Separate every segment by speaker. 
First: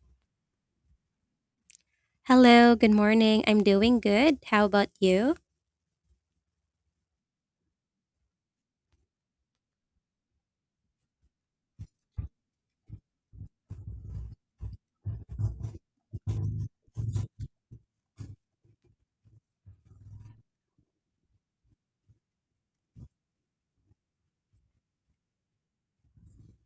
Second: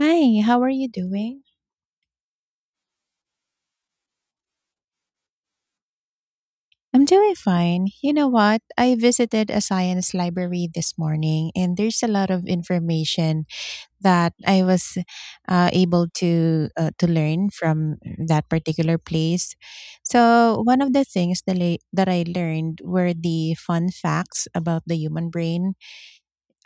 Speaker 1: Hi, how are you doing?
Speaker 2: Hello, good morning. I'm doing good. How about you?
Speaker 1: I'm doing fine. You know what? I visited a science library this morning, and there's a lot of information that I was able to to learn from that particular place. So, one of the things that I learned were the fun facts about the human brain.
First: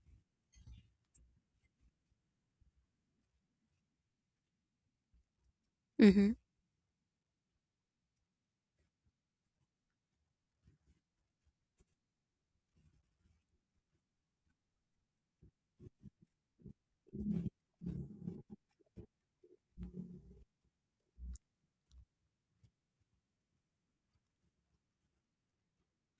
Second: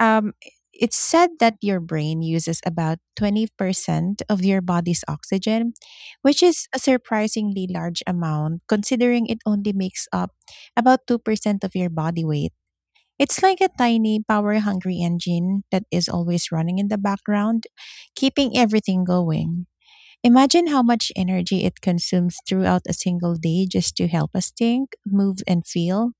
Speaker 1: Um, it's said that your brain uses about 20% of your body's oxygen,
Speaker 2: Hmm.
Speaker 1: which is a surprisingly large amount considering it only makes up about 2% of your body weight. It's like a tiny, power hungry engine that is always running in the background, keeping everything going. Imagine how much energy it consumes throughout a single day just to help us think, move, and feel.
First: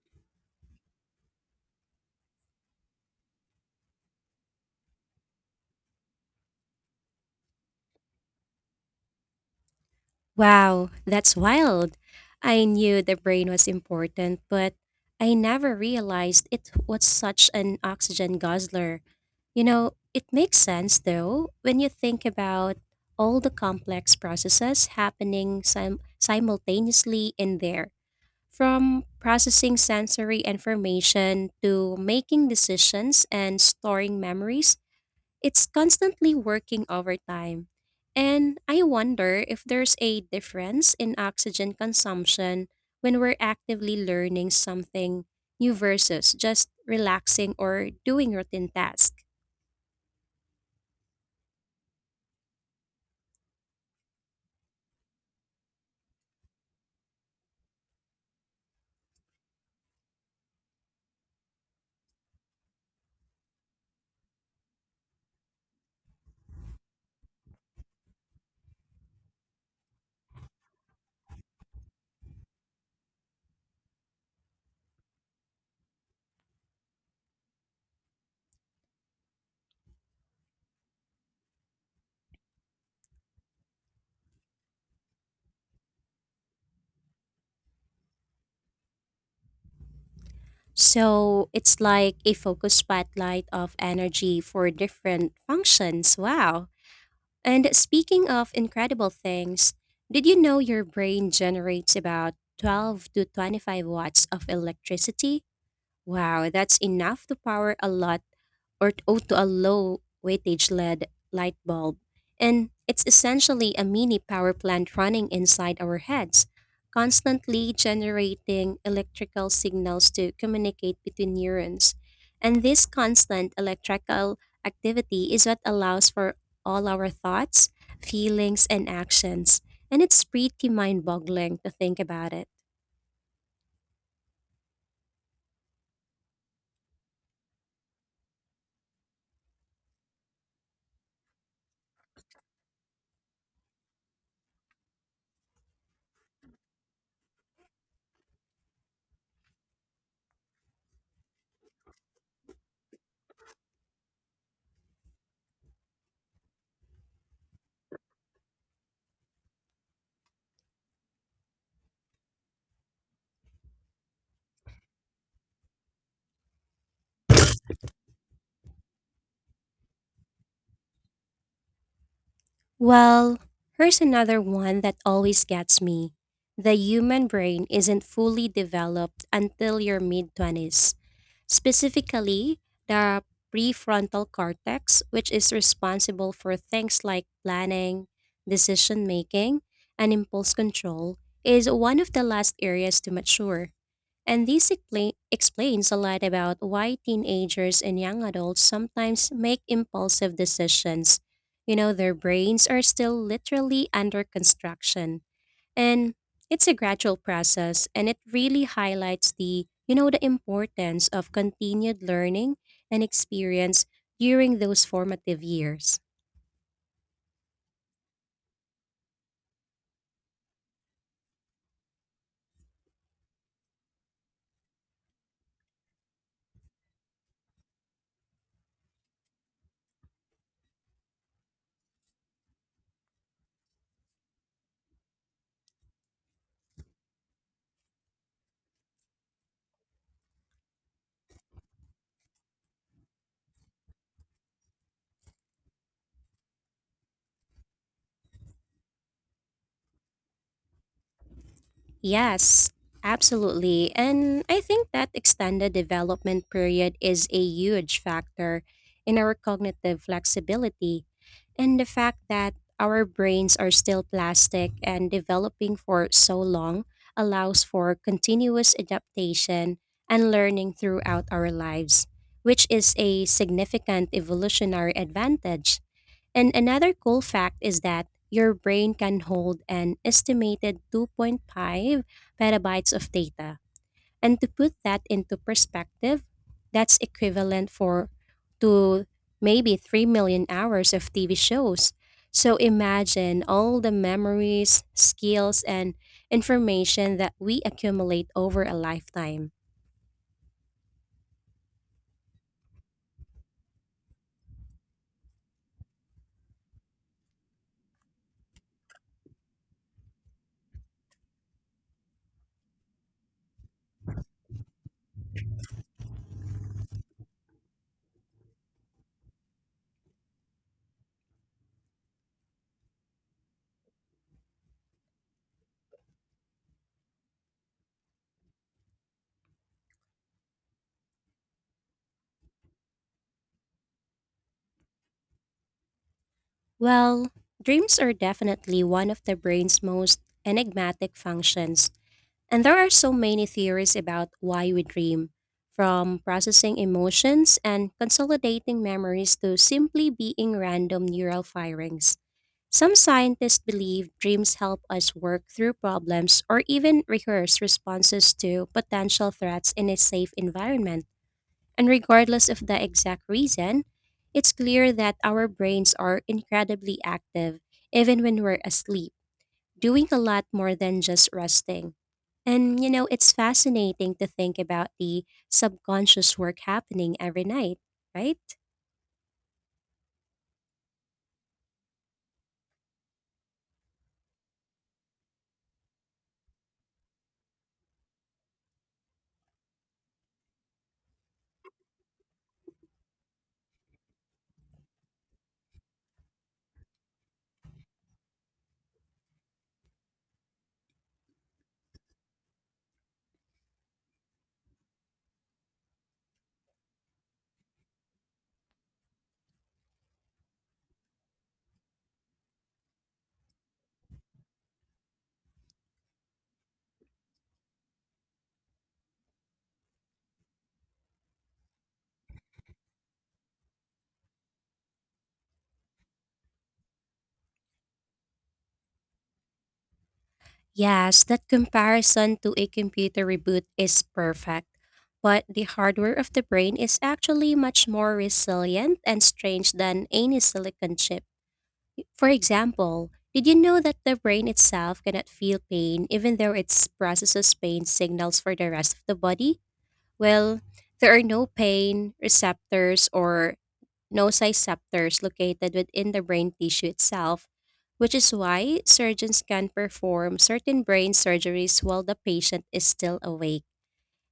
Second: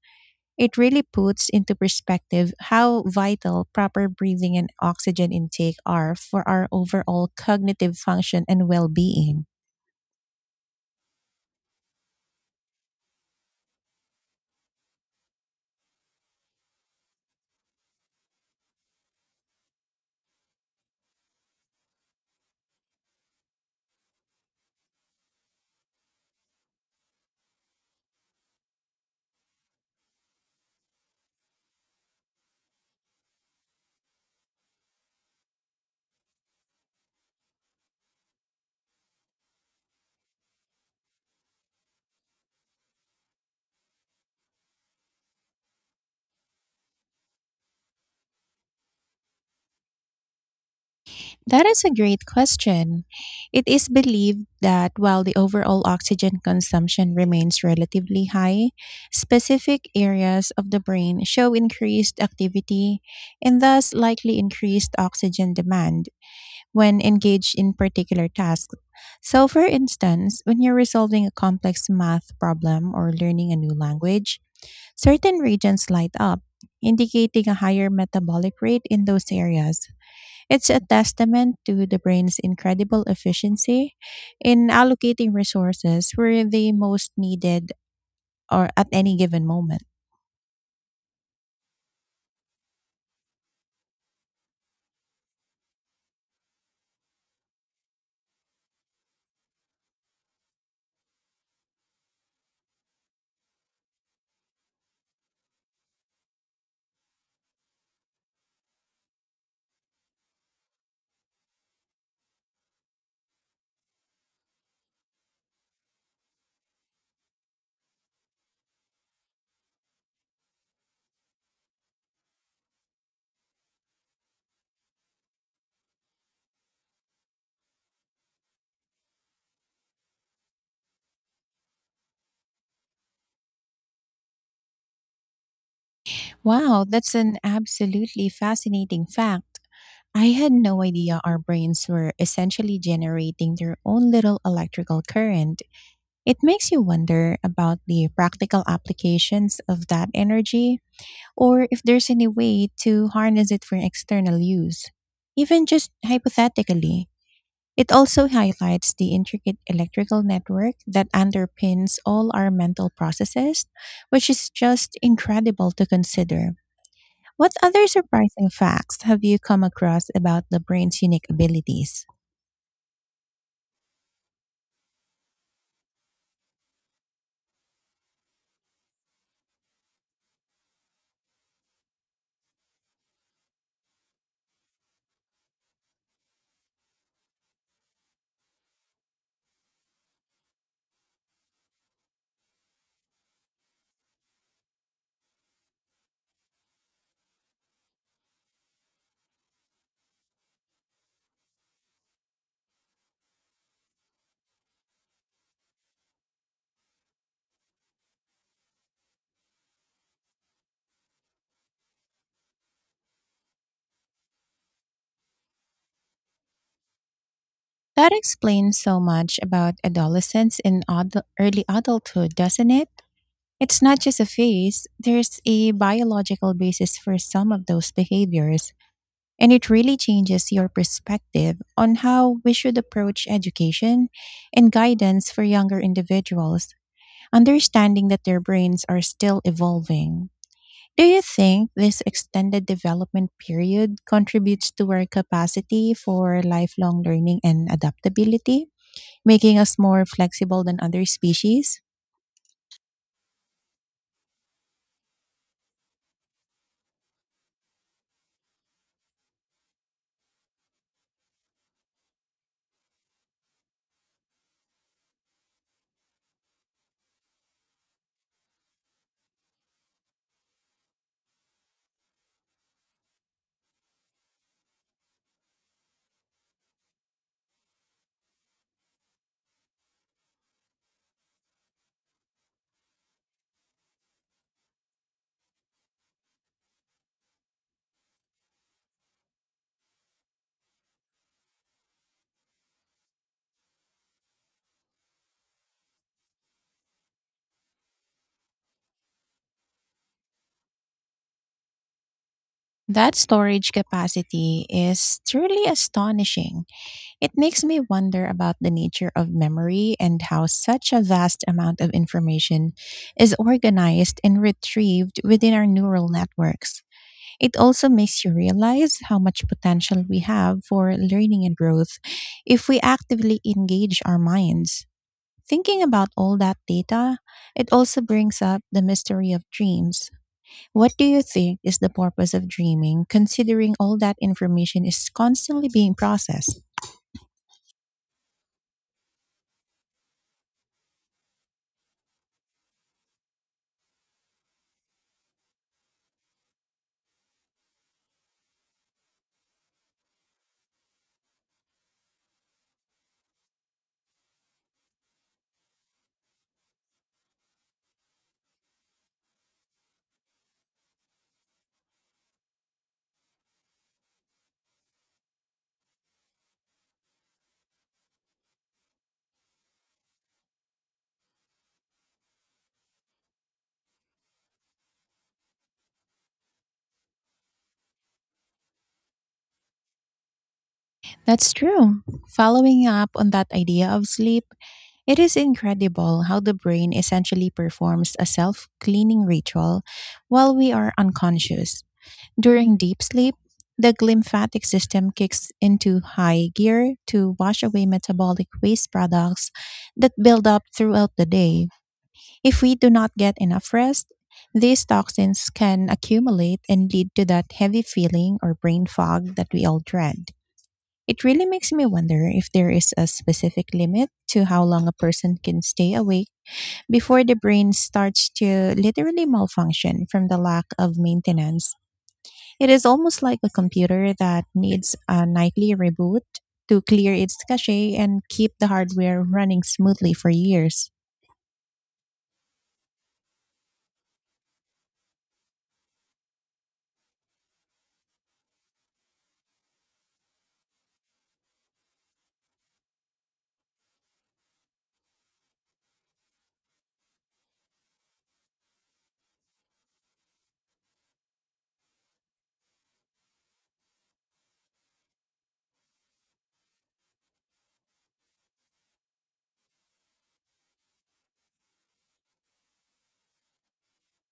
Speaker 1: It really puts into perspective how vital proper breathing and oxygen intake are for our overall cognitive function and well being.
Speaker 2: Wow, that's wild. I knew the brain was important, but I never realized it was such an oxygen guzzler. You know, it makes sense though when you think about all the complex processes happening simultaneously in there, from processing sensory information to making decisions and storing memories. It's constantly working overtime. And I wonder if there's a difference in oxygen consumption when we're actively learning something new versus just relaxing or doing routine tasks.
Speaker 1: That is a great question. It is believed that while the overall oxygen consumption remains relatively high, specific areas of the brain show increased activity and thus likely increased oxygen demand when engaged in particular tasks. So, for instance, when you're resolving a complex math problem or learning a new language, certain regions light up, indicating a higher metabolic rate in those areas. It's a testament to the brain's incredible efficiency in allocating resources where they most needed or at any given moment.
Speaker 2: So it's like a focused spotlight of energy for different functions. Wow. And speaking of incredible things, did you know your brain generates about 12 to 25 watts of electricity? Wow, that's enough to power a lot to a low weightage LED light bulb. And it's essentially a mini power plant running inside our heads, constantly generating electrical signals to communicate between neurons. And this constant electrical activity is what allows for all our thoughts, feelings, and actions. And it's pretty mind boggling to think about it.
Speaker 1: Wow, that's an absolutely fascinating fact. I had no idea our brains were essentially generating their own little electrical current. It makes you wonder about the practical applications of that energy, or if there's any way to harness it for external use. Even just hypothetically, it also highlights the intricate electrical network that underpins all our mental processes, which is just incredible to consider. What other surprising facts have you come across about the brain's unique abilities?
Speaker 2: Well, here's another one that always gets me. The human brain isn't fully developed until your mid 20s. Specifically, the prefrontal cortex, which is responsible for things like planning, decision making, and impulse control, is one of the last areas to mature. And this explains a lot about why teenagers and young adults sometimes make impulsive decisions. You know, their brains are still literally under construction. And it's a gradual process, and it really highlights the, you know, the importance of continued learning and experience during those formative years.
Speaker 1: That explains so much about adolescence and early adulthood, doesn't it? It's not just a phase. There's a biological basis for some of those behaviors, and it really changes your perspective on how we should approach education and guidance for younger individuals, understanding that their brains are still evolving. Do you think this extended development period contributes to our capacity for lifelong learning and adaptability, making us more flexible than other species?
Speaker 2: Yes, absolutely. And I think that extended development period is a huge factor in our cognitive flexibility, and the fact that our brains are still plastic and developing for so long allows for continuous adaptation and learning throughout our lives, which is a significant evolutionary advantage. And another cool fact is that your brain can hold an estimated 2.5 petabytes of data. And to put that into perspective, that's equivalent for to maybe 3 million hours of TV shows. So imagine all the memories, skills and information that we accumulate over a lifetime.
Speaker 1: That storage capacity is truly astonishing. It makes me wonder about the nature of memory, and how such a vast amount of information is organized and retrieved within our neural networks. It also makes you realize how much potential we have for learning and growth if we actively engage our minds. Thinking about all that data, it also brings up the mystery of dreams. What do you think is the purpose of dreaming, considering all that information is constantly being processed?
Speaker 2: Well, dreams are definitely one of the brain's most enigmatic functions. And there are so many theories about why we dream, from processing emotions and consolidating memories to simply being random neural firings. Some scientists believe dreams help us work through problems or even rehearse responses to potential threats in a safe environment. And regardless of the exact reason, it's clear that our brains are incredibly active even when we're asleep, doing a lot more than just resting. And you know, it's fascinating to think about the subconscious work happening every night, right?
Speaker 1: That's true. Following up on that idea of sleep, it is incredible how the brain essentially performs a self cleaning ritual while we are unconscious. During deep sleep, the glymphatic system kicks into high gear to wash away metabolic waste products that build up throughout the day. If we do not get enough rest, these toxins can accumulate and lead to that heavy feeling or brain fog that we all dread. It really makes me wonder if there is a specific limit to how long a person can stay awake before the brain starts to literally malfunction from the lack of maintenance. It is almost like a computer that needs a nightly reboot to clear its cache and keep the hardware running smoothly for years.
Speaker 2: Yes, that comparison to a computer reboot is perfect. But the hardware of the brain is actually much more resilient and strange than any silicon chip. For example, did you know that the brain itself cannot feel pain even though it processes pain signals for the rest of the body? Well, there are no pain receptors or nociceptors located within the brain tissue itself, which is why surgeons can perform certain brain surgeries while the patient is still awake.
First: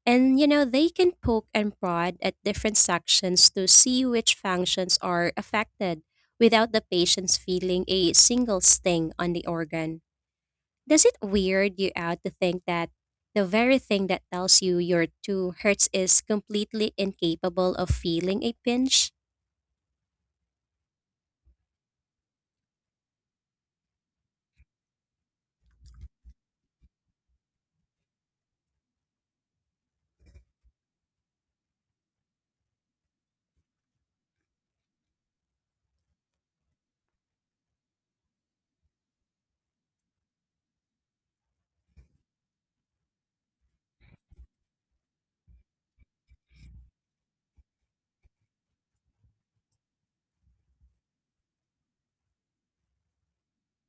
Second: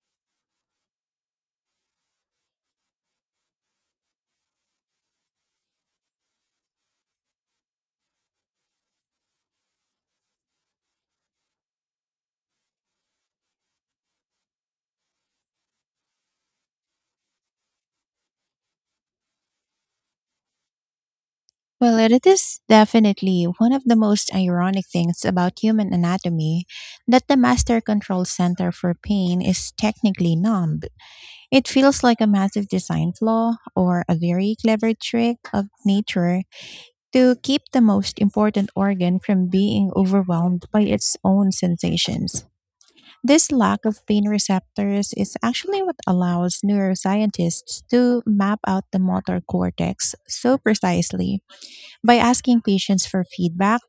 Speaker 2: And you know, they can poke and prod at different sections to see which functions are affected without the patient's feeling a single sting on the organ. Does it weird you out to think that the very thing that tells you you're too hurts is completely incapable of feeling a pinch?
Speaker 1: Well, it is definitely one of the most ironic things about human anatomy that the master control center for pain is technically numb. It feels like a massive design flaw, or a very clever trick of nature to keep the most important organ from being overwhelmed by its own sensations. This lack of pain receptors is actually what allows neuroscientists to map out the motor cortex so precisely by asking patients for feedback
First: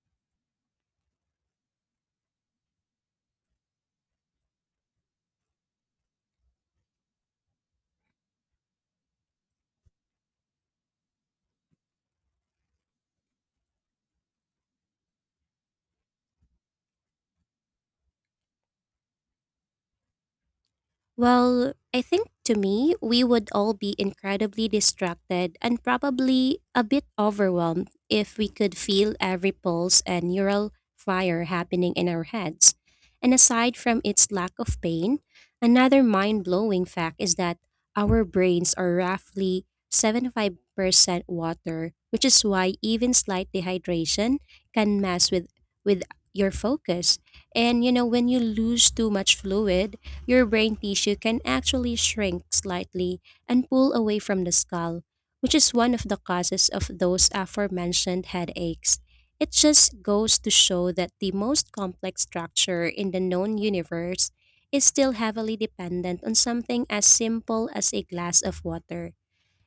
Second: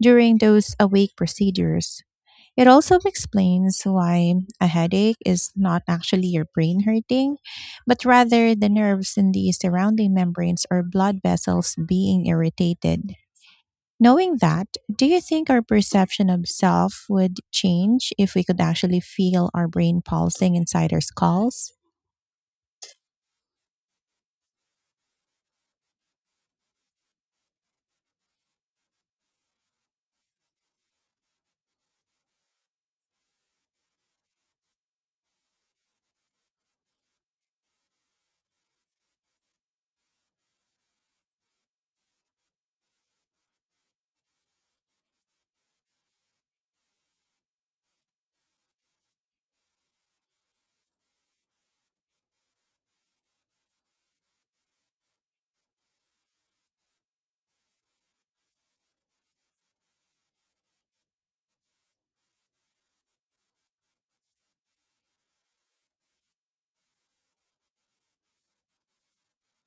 Speaker 1: during those awake procedures. It also explains why a headache is not actually your brain hurting, but rather the nerves in the surrounding membranes or blood vessels being irritated. Knowing that, do you think our perception of self would change if we could actually feel our brain pulsing inside our skulls?
Speaker 2: Well, I think to me, we would all be incredibly distracted and probably a bit overwhelmed if we could feel every pulse and neural fire happening in our heads. And aside from its lack of pain, another mind blowing fact is that our brains are roughly 75% water, which is why even slight dehydration can mess with your focus. And you know, when you lose too much fluid, your brain tissue can actually shrink slightly and pull away from the skull, which is one of the causes of those aforementioned headaches. It just goes to show that the most complex structure in the known universe is still heavily dependent on something as simple as a glass of water.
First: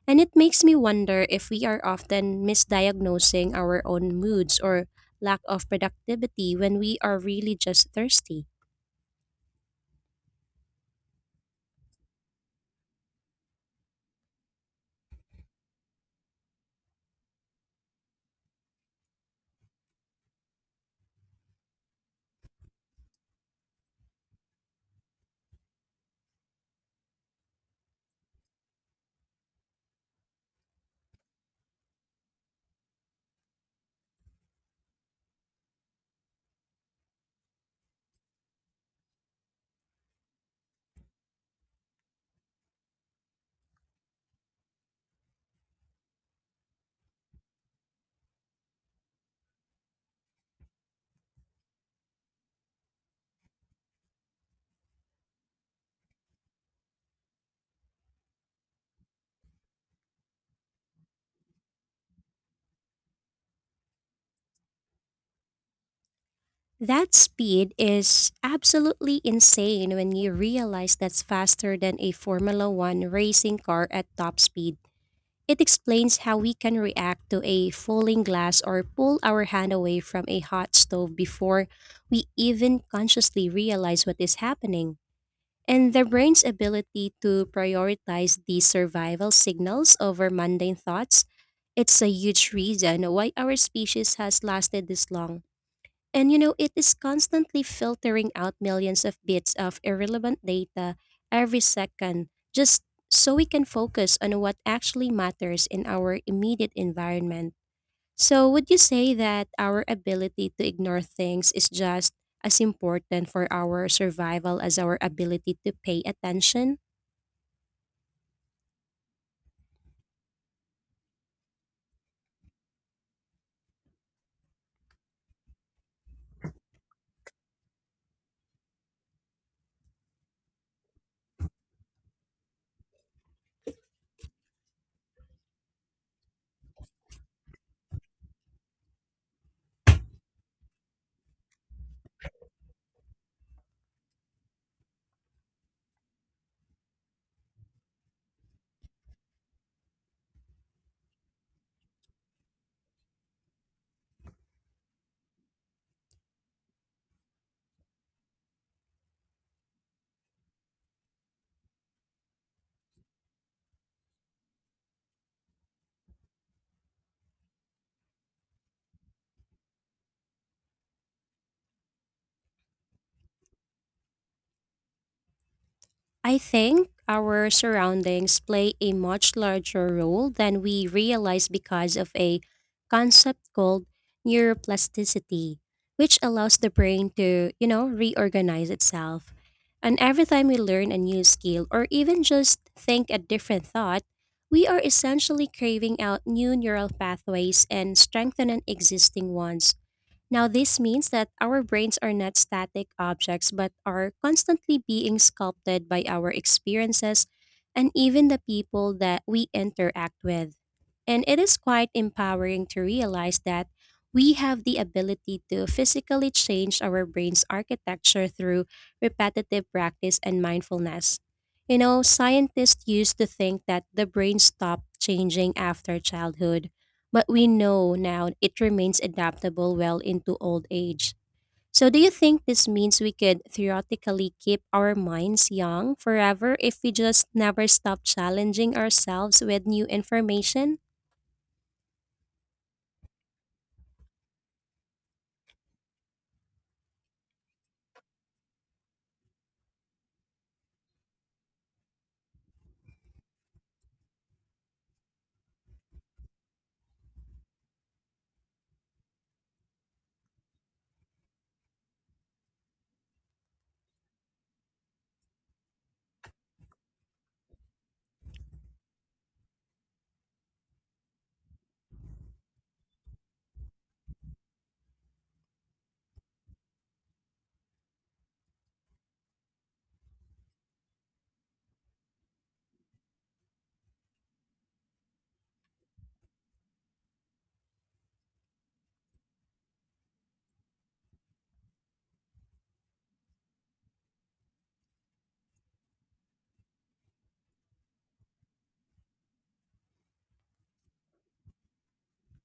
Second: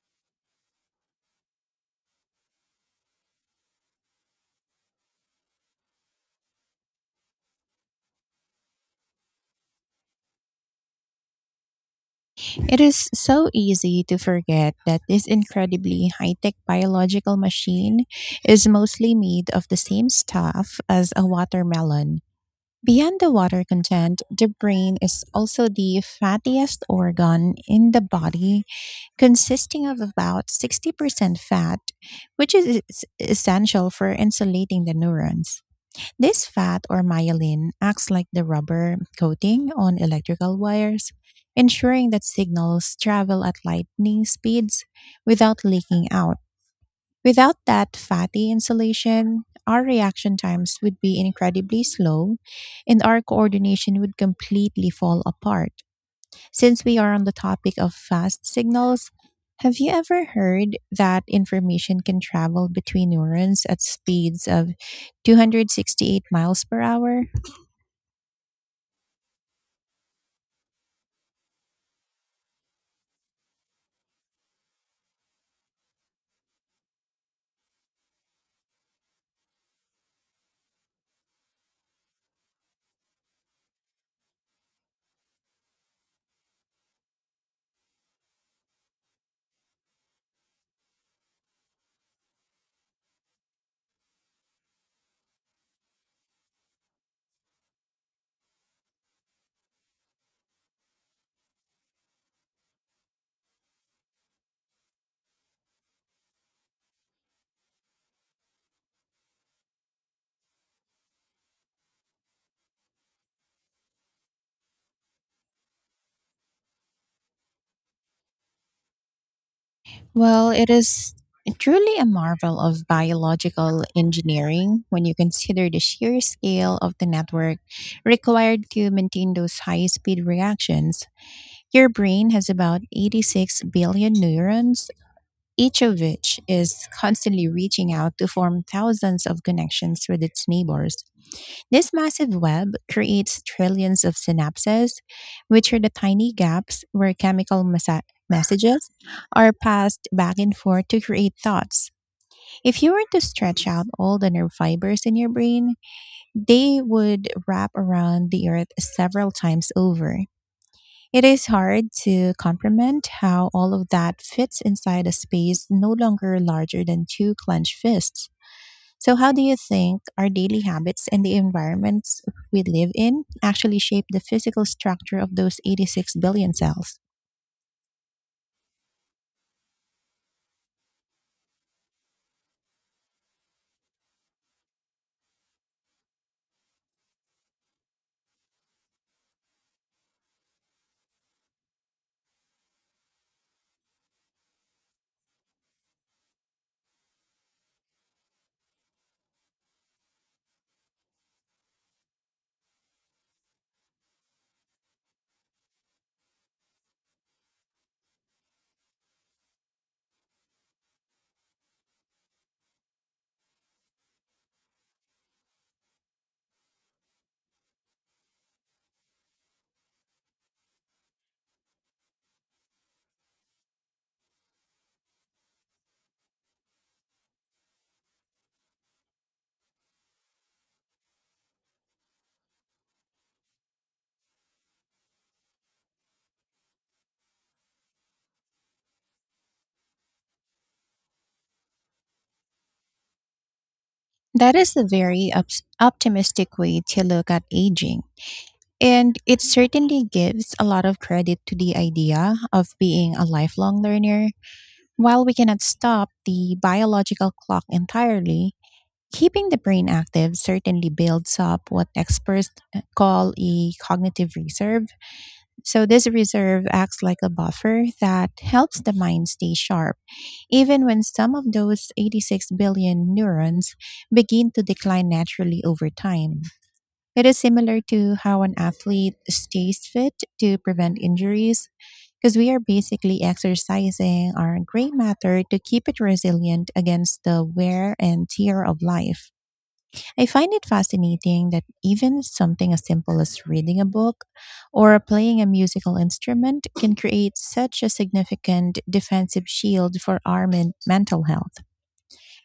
Speaker 2: And it makes me wonder if we are often misdiagnosing our own moods or lack of productivity when we are really just thirsty.
Speaker 1: It is so easy to forget that this incredibly high tech biological machine is mostly made of the same stuff as a watermelon. Beyond the water content, the brain is also the fattiest organ in the body, consisting of about 60% fat, which is essential for insulating the neurons. This fat, or myelin, acts like the rubber coating on electrical wires, ensuring that signals travel at lightning speeds without leaking out. Without that fatty insulation, our reaction times would be incredibly slow, and our coordination would completely fall apart. Since we are on the topic of fast signals, have you ever heard that information can travel between neurons at speeds of 268 miles per
Speaker 2: That
Speaker 1: hour?
Speaker 2: speed is absolutely insane when you realize that's faster than a Formula One racing car at top speed. It explains how we can react to a falling glass or pull our hand away from a hot stove before we even consciously realize what is happening. And the brain's ability to prioritize these survival signals over mundane thoughts, it's a huge reason why our species has lasted this long. And you know, it is constantly filtering out millions of bits of irrelevant data every second just so we can focus on what actually matters in our immediate environment. So, would you say that our ability to ignore things is just as important for our survival as our ability to pay attention?
Speaker 1: Well, it is truly a marvel of biological engineering when you consider the sheer scale of the network required to maintain those high speed reactions. Your brain has about 86 billion neurons, each of which is constantly reaching out to form thousands of connections with its neighbors. This massive web creates trillions of synapses, which are the tiny gaps where chemical messages are passed back and forth to create thoughts. If you were to stretch out all the nerve fibers in your brain, they would wrap around the earth several times over. It is hard to comprehend how all of that fits inside a space no longer larger than two clenched fists. So, how do you think our daily habits and the environments we live in actually shape the physical structure of those 86
Speaker 2: I
Speaker 1: billion
Speaker 2: think
Speaker 1: cells?
Speaker 2: our surroundings play a much larger role than we realize because of a concept called neuroplasticity, which allows the brain to, you know, reorganize itself. And every time we learn a new skill or even just think a different thought, we are essentially craving out new neural pathways and strengthening existing ones. Now, this means that our brains are not static objects but are constantly being sculpted by our experiences and even the people that we interact with. And it is quite empowering to realize that we have the ability to physically change our brain's architecture through repetitive practice and mindfulness. You know, scientists used to think that the brain stopped changing after childhood, but we know now it remains adaptable well into old age. So, do you think this means we could theoretically keep our minds young forever if we just never stop challenging ourselves with new information?
Speaker 1: That is a very ups optimistic way to look at aging. And it certainly gives a lot of credit to the idea of being a lifelong learner. While we cannot stop the biological clock entirely, keeping the brain active certainly builds up what experts call a cognitive reserve. So, this reserve acts like a buffer that helps the mind stay sharp, even when some of those 86 billion neurons begin to decline naturally over time. It is similar to how an athlete stays fit to prevent injuries, because we are basically exercising our gray matter to keep it resilient against the wear and tear of life. I find it fascinating that even something as simple as reading a book or playing a musical instrument can create such a significant defensive shield for our mental health.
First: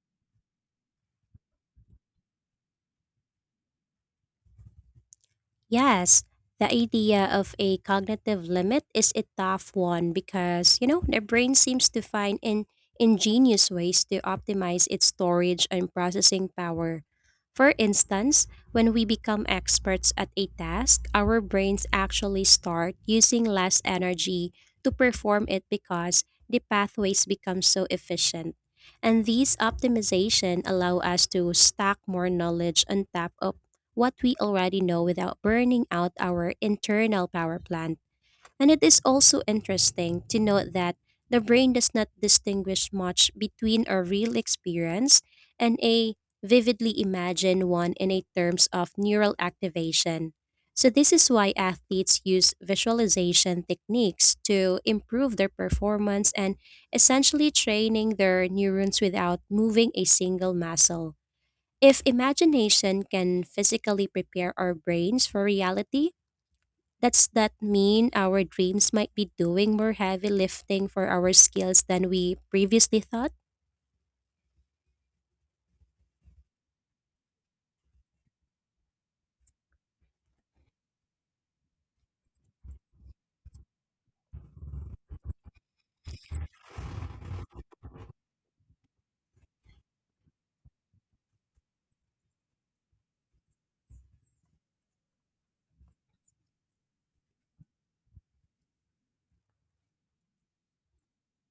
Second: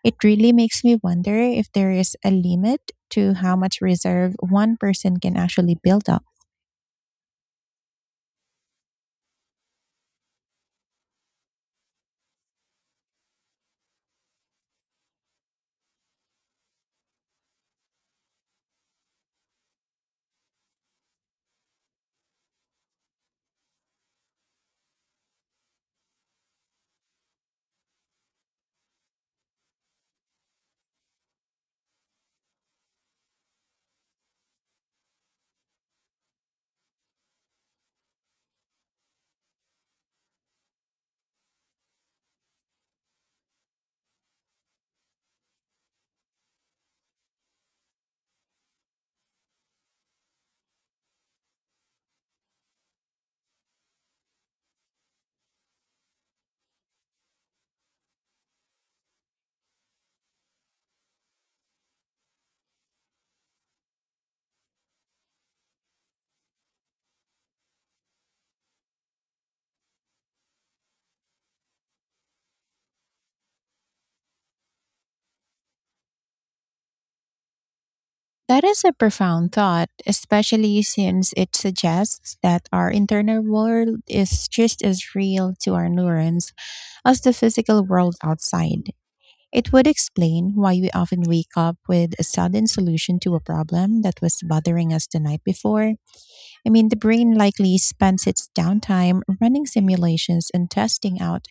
Speaker 1: It really makes me wonder if there is a limit to how much reserve one person can actually build up.
Speaker 2: Yes, the idea of a cognitive limit is a tough one because, you know, the brain seems to find in ingenious ways to optimize its storage and processing power. For instance, when we become experts at a task, our brains actually start using less energy to perform it because the pathways become so efficient. And these optimization allow us to stack more knowledge on top of what we already know without burning out our internal power plant. And it is also interesting to note that the brain does not distinguish much between a real experience and a vividly imagined one in a terms of neural activation. So this is why athletes use visualization techniques to improve their performance and essentially training their neurons without moving a single muscle. If imagination can physically prepare our brains for reality, does that mean our dreams might be doing more heavy lifting for our skills than we previously thought?
Speaker 1: That is a profound thought, especially since it suggests that our internal world is just as real to our neurons as the physical world outside. It would explain why we often wake up with a sudden solution to a problem that was bothering us the night before. I mean, the brain likely spends its downtime running simulations and testing out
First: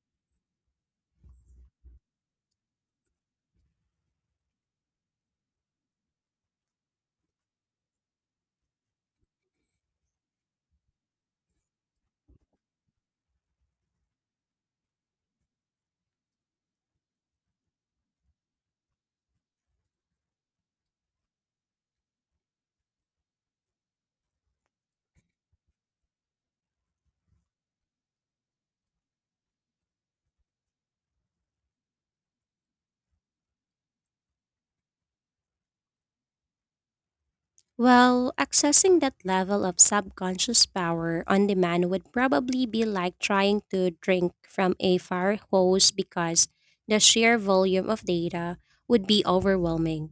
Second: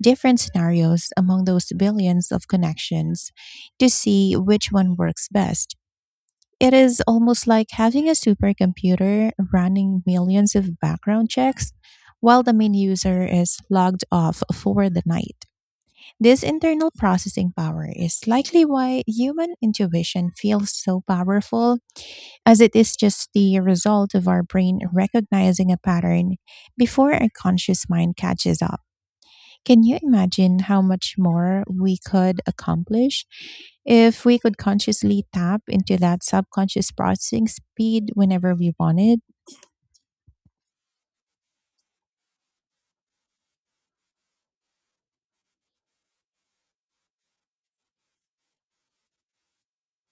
Speaker 1: different scenarios among those billions of connections to see which one works best. It is almost like having a supercomputer running millions of background checks while the main user is logged off for the night. This internal processing power is likely why human intuition feels so powerful, as it is just the result of our brain recognizing a pattern before our conscious mind catches up. Can you imagine how much more we could accomplish if we could consciously tap into that subconscious processing speed
Speaker 2: Well,
Speaker 1: whenever we
Speaker 2: accessing that
Speaker 1: wanted?
Speaker 2: level of subconscious power on demand would probably be like trying to drink from a fire hose because the sheer volume of data would be overwhelming.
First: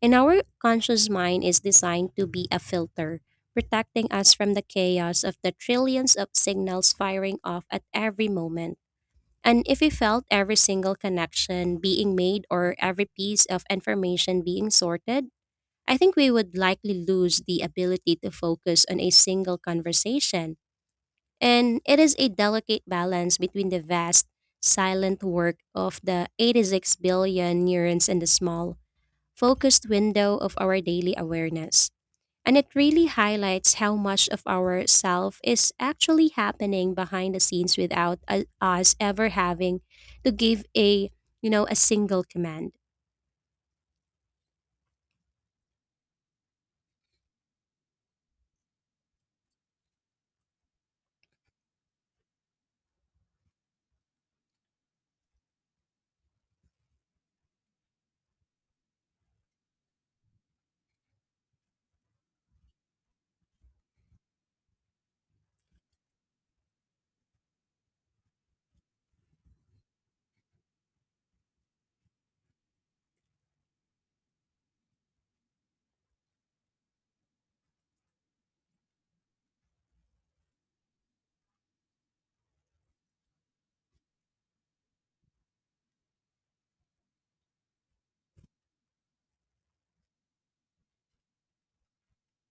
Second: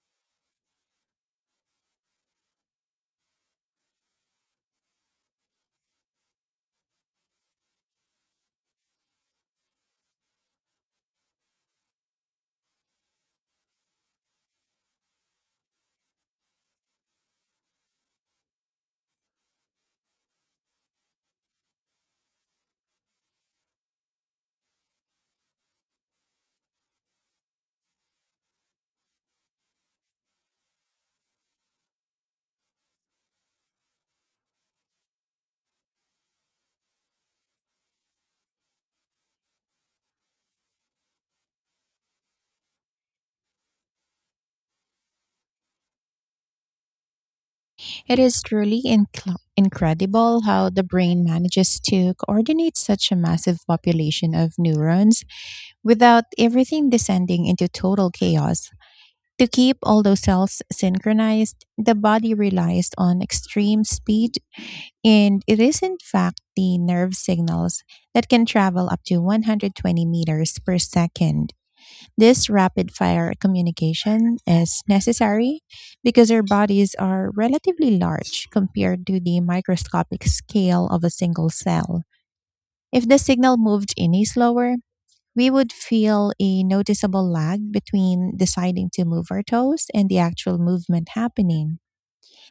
Speaker 2: And our conscious mind is designed to be a filter, protecting us from the chaos of the trillions of signals firing off at every moment. And if we felt every single connection being made or every piece of information being sorted, I think we would likely lose the ability to focus on a single conversation. And it is a delicate balance between the vast, silent work of the 86 billion neurons and the small, focused window of our daily awareness. And it really highlights how much of our self is actually happening behind the scenes without us ever having to give a, you know, a single command.
Speaker 1: It is truly incredible how the brain manages to coordinate such a massive population of neurons without everything descending into total chaos. To keep all those cells synchronized, the body relies on extreme speed, and it is in fact the nerve signals that can travel up to 120 meters per second. This rapid fire communication is necessary because our bodies are relatively large compared to the microscopic scale of a single cell. If the signal moved any slower, we would feel a noticeable lag between deciding to move our toes and the actual movement happening.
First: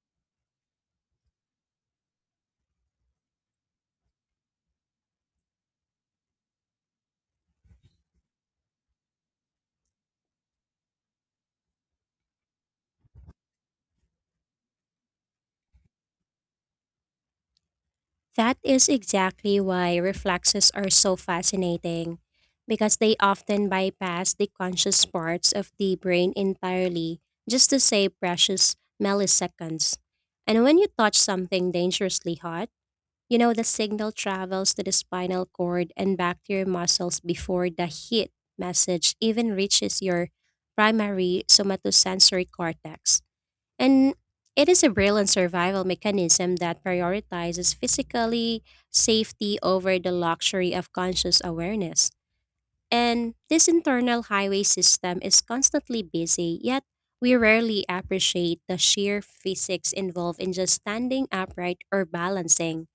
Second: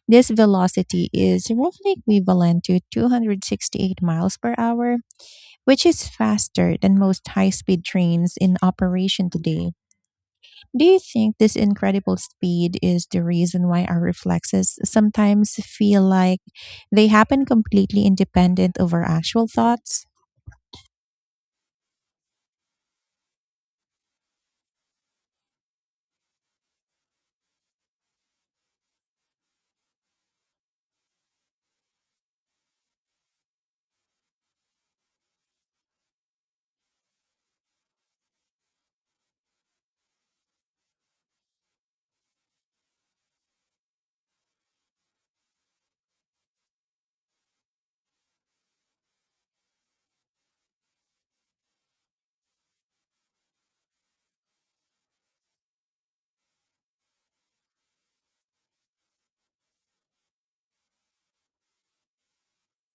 Speaker 1: This velocity is roughly equivalent to 268 miles per hour, which is faster than most high speed trains in operation today. Do you think this incredible speed is the reason why our reflexes sometimes feel like they happen completely
Speaker 2: That
Speaker 1: independent
Speaker 2: is
Speaker 1: of our actual
Speaker 2: exactly why
Speaker 1: thoughts?
Speaker 2: reflexes are so fascinating, because they often bypass the conscious parts of the brain entirely just to save precious milliseconds. And when you touch something dangerously hot, you know the signal travels to the spinal cord and back to your muscles before the heat message even reaches your primary somatosensory cortex. And it is a brilliant survival mechanism that prioritizes physically safety over the luxury of conscious awareness. And this internal highway system is constantly busy, yet we rarely appreciate the sheer physics involved in just standing upright or balancing.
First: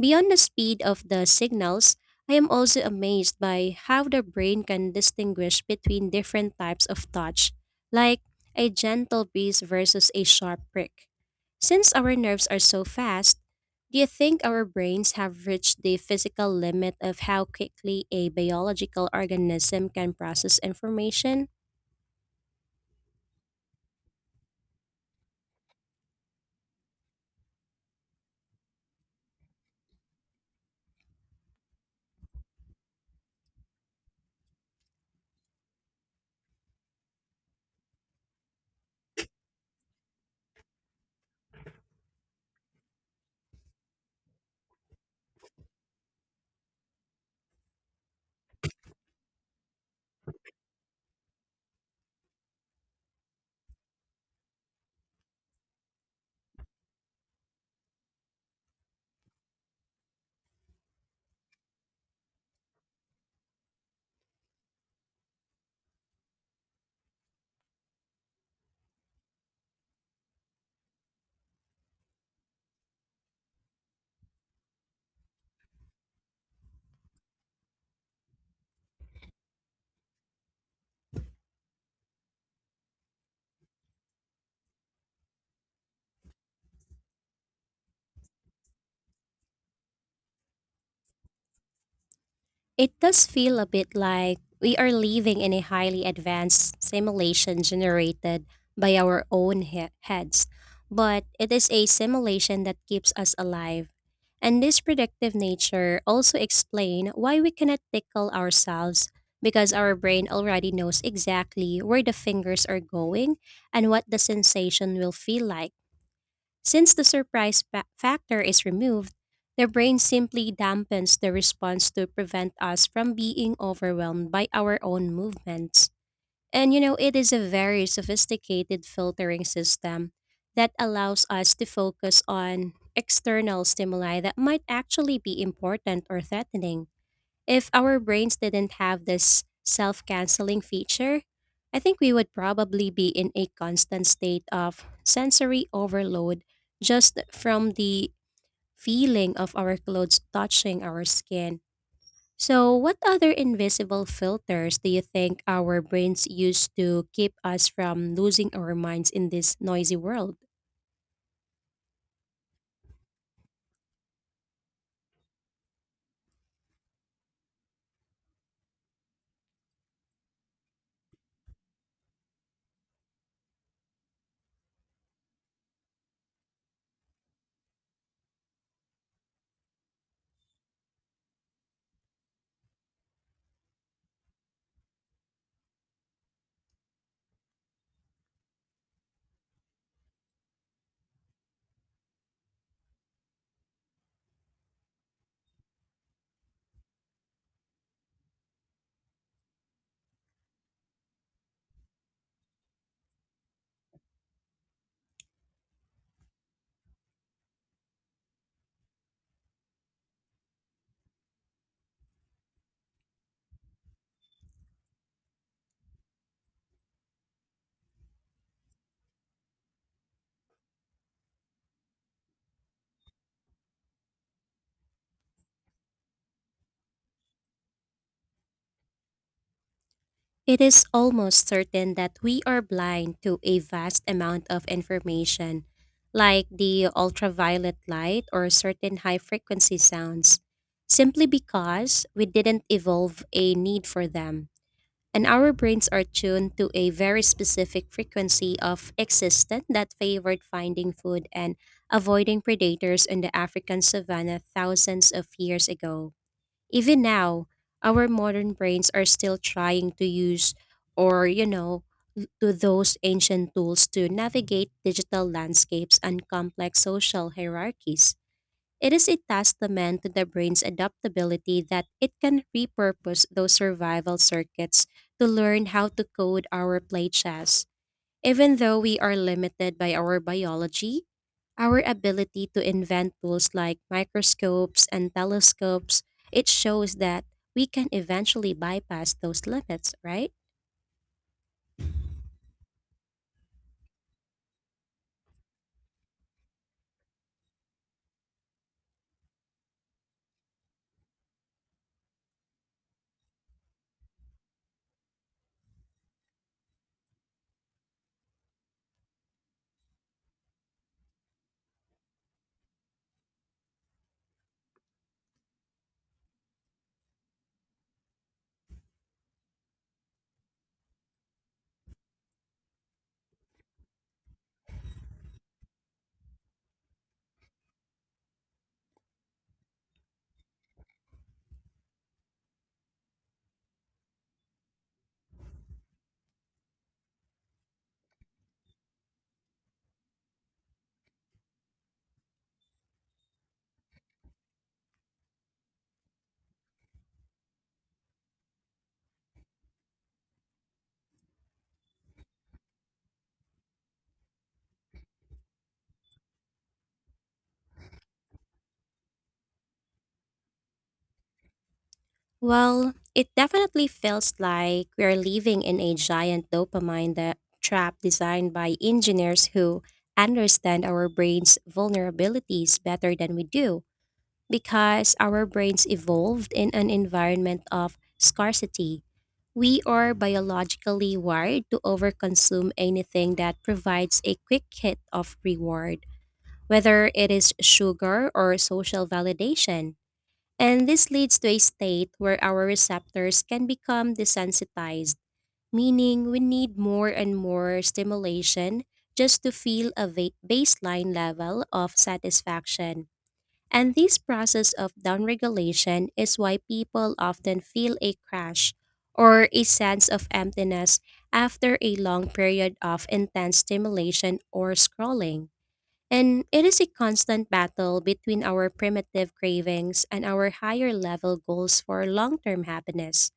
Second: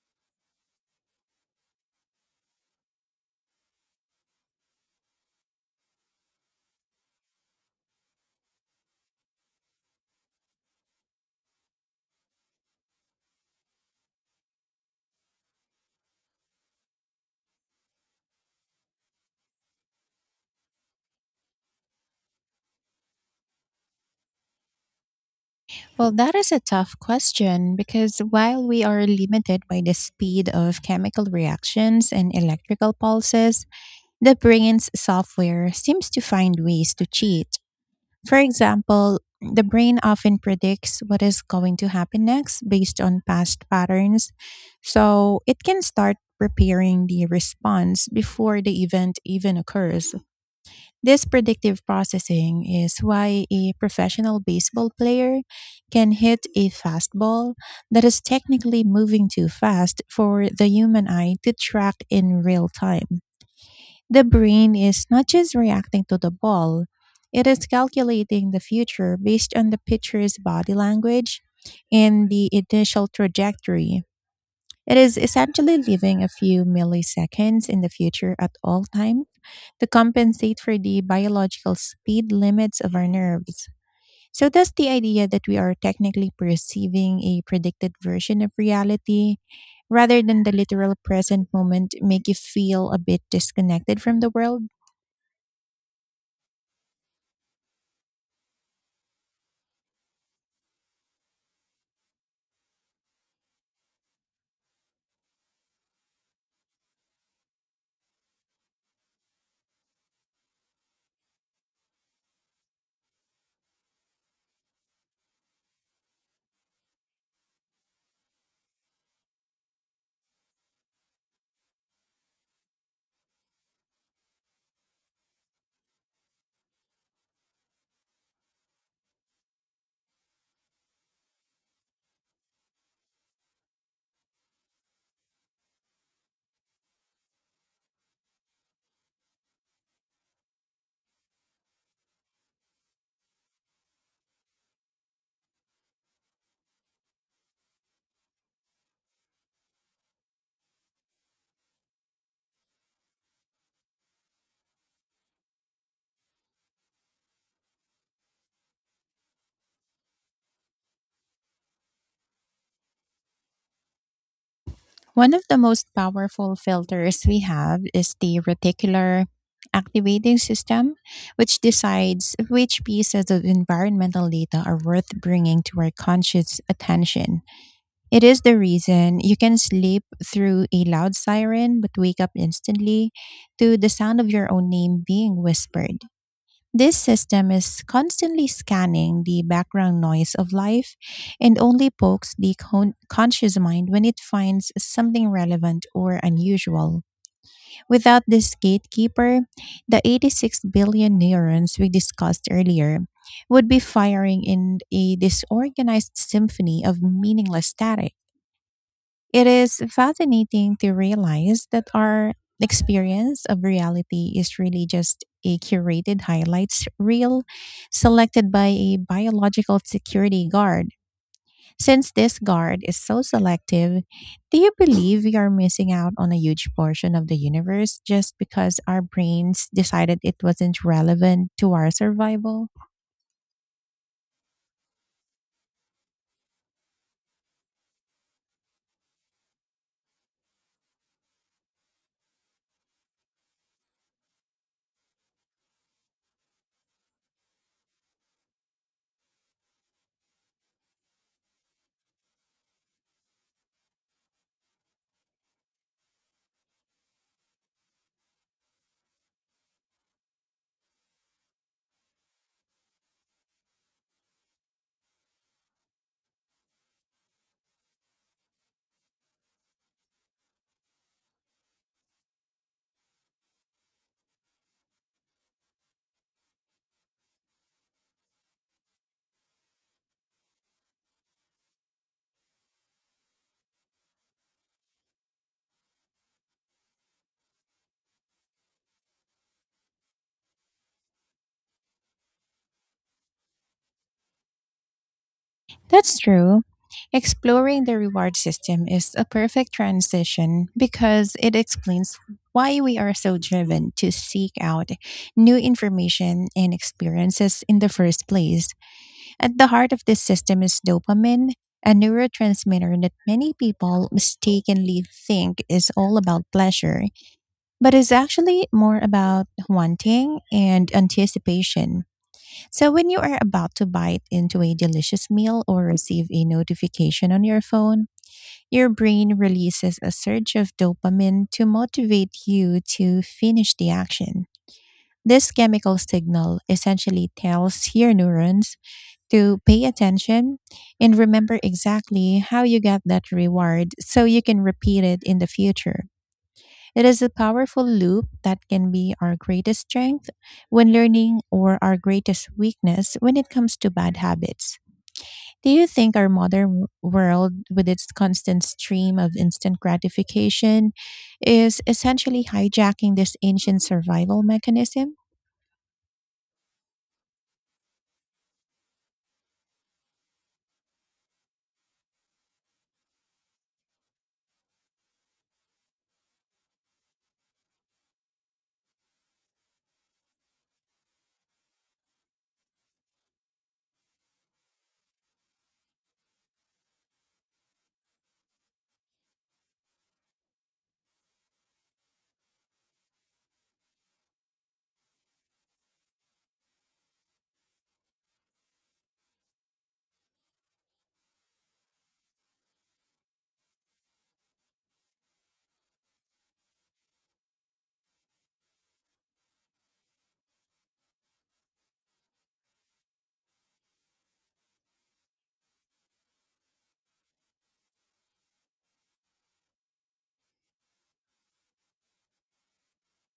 Speaker 2: Beyond the speed of the signals, I am also amazed by how the brain can distinguish between different types of touch, like a gentle breeze versus a sharp prick. Since our nerves are so fast, do you think our brains have reached the physical limit of how quickly a biological organism can process information?
Speaker 1: Well, that is a tough question, because while we are limited by the speed of chemical reactions and electrical pulses, the brain's software seems to find ways to cheat. For example, the brain often predicts what is going to happen next based on past patterns, so it can start preparing the response before the event even occurs. This predictive processing is why a professional baseball player can hit a fastball that is technically moving too fast for the human eye to track in real time. The brain is not just reacting to the ball, it is calculating the future based on the pitcher's body language and the initial trajectory. It is essentially living a few milliseconds in the future at all times to compensate for the biological speed limits of our nerves. So, thus, the idea that we are technically perceiving a predicted version of reality rather than the literal present moment make you feel
Speaker 2: It
Speaker 1: a bit
Speaker 2: does feel a bit
Speaker 1: disconnected from the
Speaker 2: like
Speaker 1: world.
Speaker 2: we are living in a highly advanced simulation generated by our own heads, but it is a simulation that keeps us alive. And this predictive nature also explain why we cannot tickle ourselves because our brain already knows exactly where the fingers are going and what the sensation will feel like. Since the surprise factor is removed, the brain simply dampens the response to prevent us from being overwhelmed by our own movements. And it is a very sophisticated filtering system that allows us to focus on external stimuli that might actually be important or threatening. If our brains didn't have this self canceling feature, I think we would probably be in a constant state of sensory overload just from the feeling of our clothes touching our skin. So, what other invisible filters do you think our brains use to keep us from losing our minds in this noisy world?
Speaker 1: One of the most powerful filters we have is the reticular activating system, which decides which pieces of environmental data are worth bringing to our conscious attention. It is the reason you can sleep through a loud siren but wake up instantly to the sound of your own name being whispered. This system is constantly scanning the background noise of life and only pokes the conscious mind when it finds something relevant or unusual. Without this gatekeeper, the 86 billion neurons we discussed earlier would be firing in a disorganized symphony of meaningless static. It is fascinating to realize that our experience of reality is really just a curated highlights reel selected by a biological security guard. Since this guard is so selective, do you believe we are missing out on a huge portion of the universe just because our brains decided it
Speaker 2: It
Speaker 1: wasn't
Speaker 2: is almost
Speaker 1: relevant to our
Speaker 2: certain that we are
Speaker 1: survival?
Speaker 2: blind to a vast amount of information, like the ultraviolet light or certain high frequency sounds, simply because we didn't evolve a need for them. And our brains are tuned to a very specific frequency of existence that favored finding food and avoiding predators in the African savanna thousands of years ago. Even now, our modern brains are still trying to use or, you know, l- to those ancient tools to navigate digital landscapes and complex social hierarchies. It is a testament to the brain's adaptability that it can repurpose those survival circuits to learn how to code our play chess. Even though we are limited by our biology, our ability to invent tools like microscopes and telescopes, it shows that we can eventually bypass those limits, right?
Speaker 1: That's true. Exploring the reward system is a perfect transition because it explains why we are so driven to seek out new information and experiences in the first place. At the heart of this system is dopamine, a neurotransmitter that many people mistakenly think is all about pleasure, but is actually more about wanting and anticipation. So, when you are about to bite into a delicious meal or receive a notification on your phone, your brain releases a surge of dopamine to motivate you to finish the action. This chemical signal essentially tells your neurons to pay attention and remember exactly how you got that reward so you can repeat it in the future. It is a powerful loop that can be our greatest strength when learning or our greatest weakness when it comes to bad habits. Do you think our modern world, with its constant stream of instant gratification, is essentially
Speaker 2: Well,
Speaker 1: hijacking
Speaker 2: it
Speaker 1: this ancient
Speaker 2: definitely feels
Speaker 1: survival
Speaker 2: like we
Speaker 1: mechanism?
Speaker 2: are living in a giant dopamine that trap designed by engineers who understand our brain's vulnerabilities better than we do. Because our brains evolved in an environment of scarcity, we are biologically wired to overconsume anything that provides a quick hit of reward, whether it is sugar or social validation. And this leads to a state where our receptors can become desensitized, meaning we need more and more stimulation just to feel a baseline level of satisfaction. And this process of downregulation is why people often feel a crash or a sense of emptiness after a long period of intense stimulation or scrolling. And it is a constant battle between our primitive cravings and our higher level goals for long term happiness.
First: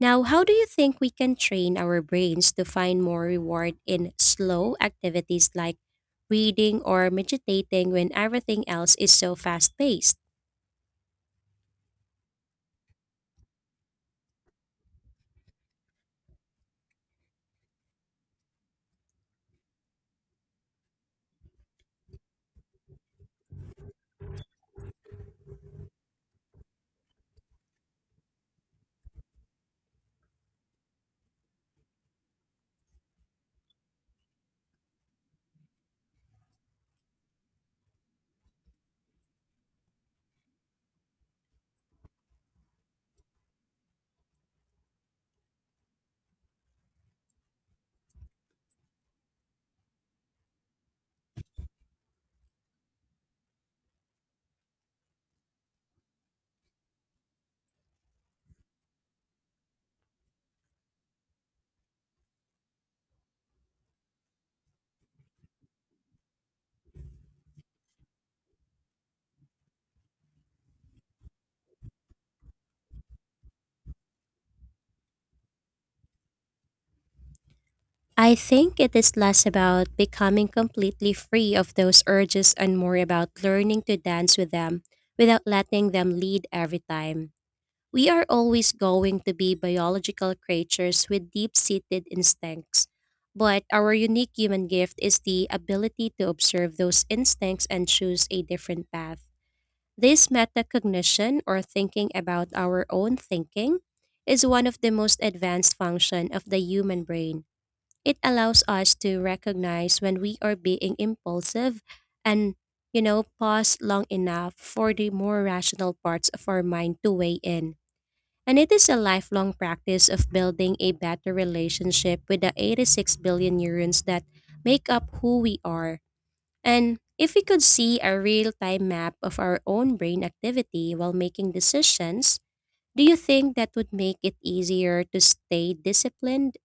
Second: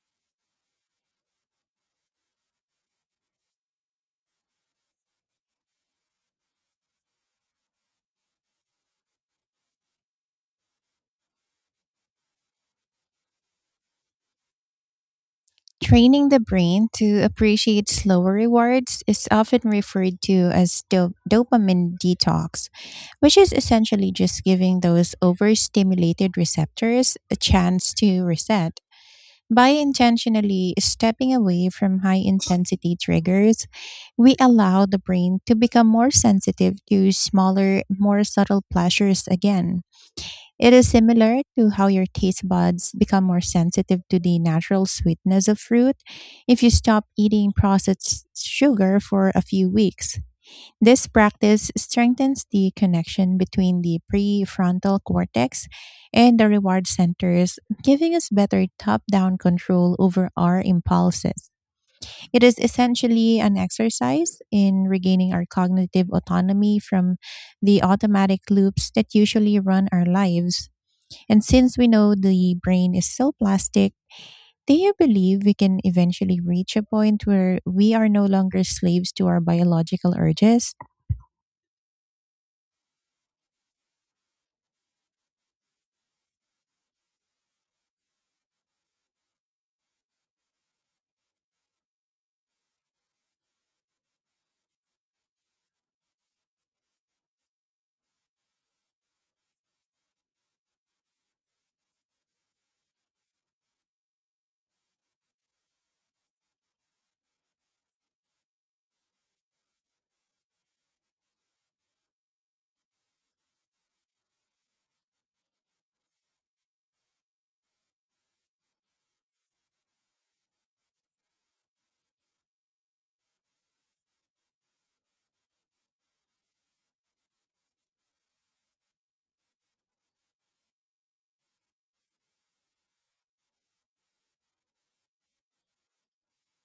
Speaker 2: Now, how do you think we can train our brains to find more reward in slow activities like reading or meditating when everything else is so fast paced?
Speaker 1: Training the brain to appreciate slower rewards is often referred to as dopamine detox, which is essentially just giving those overstimulated receptors a chance to reset. By intentionally stepping away from high intensity triggers, we allow the brain to become more sensitive to smaller, more subtle pleasures again. It is similar to how your taste buds become more sensitive to the natural sweetness of fruit if you stop eating processed sugar for a few weeks. This practice strengthens the connection between the prefrontal cortex and the reward centers, giving us better top down control over our impulses. It is essentially an exercise in regaining our cognitive autonomy from the automatic loops that usually run our lives. And since we know the brain is so plastic, do you believe we can eventually reach a point where we are no
Speaker 2: I
Speaker 1: longer
Speaker 2: think it
Speaker 1: slaves
Speaker 2: is
Speaker 1: to our
Speaker 2: less about
Speaker 1: biological
Speaker 2: becoming
Speaker 1: urges?
Speaker 2: completely free of those urges and more about learning to dance with them without letting them lead every time. We are always going to be biological creatures with deep seated instincts, but our unique human gift is the ability to observe those instincts and choose a different path. This metacognition, or thinking about our own thinking, is one of the most advanced functions of the human brain. It allows us to recognize when we are being impulsive and pause long enough for the more rational parts of our mind to weigh in. And it is a lifelong practice of building a better relationship with the 86 billion neurons that make up who we are. And if we could see a real time map of our own brain activity while making decisions, do you think that would make it easier to stay disciplined?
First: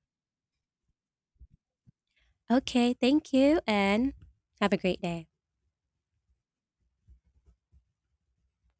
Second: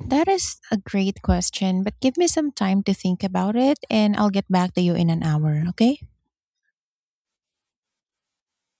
Speaker 1: That is a great question, but give me some time to
Speaker 2: Okay,
Speaker 1: think
Speaker 2: thank
Speaker 1: about
Speaker 2: you
Speaker 1: it
Speaker 2: and
Speaker 1: and I'll get
Speaker 2: have
Speaker 1: back
Speaker 2: a
Speaker 1: to you
Speaker 2: great
Speaker 1: in an
Speaker 2: day.
Speaker 1: hour, okay?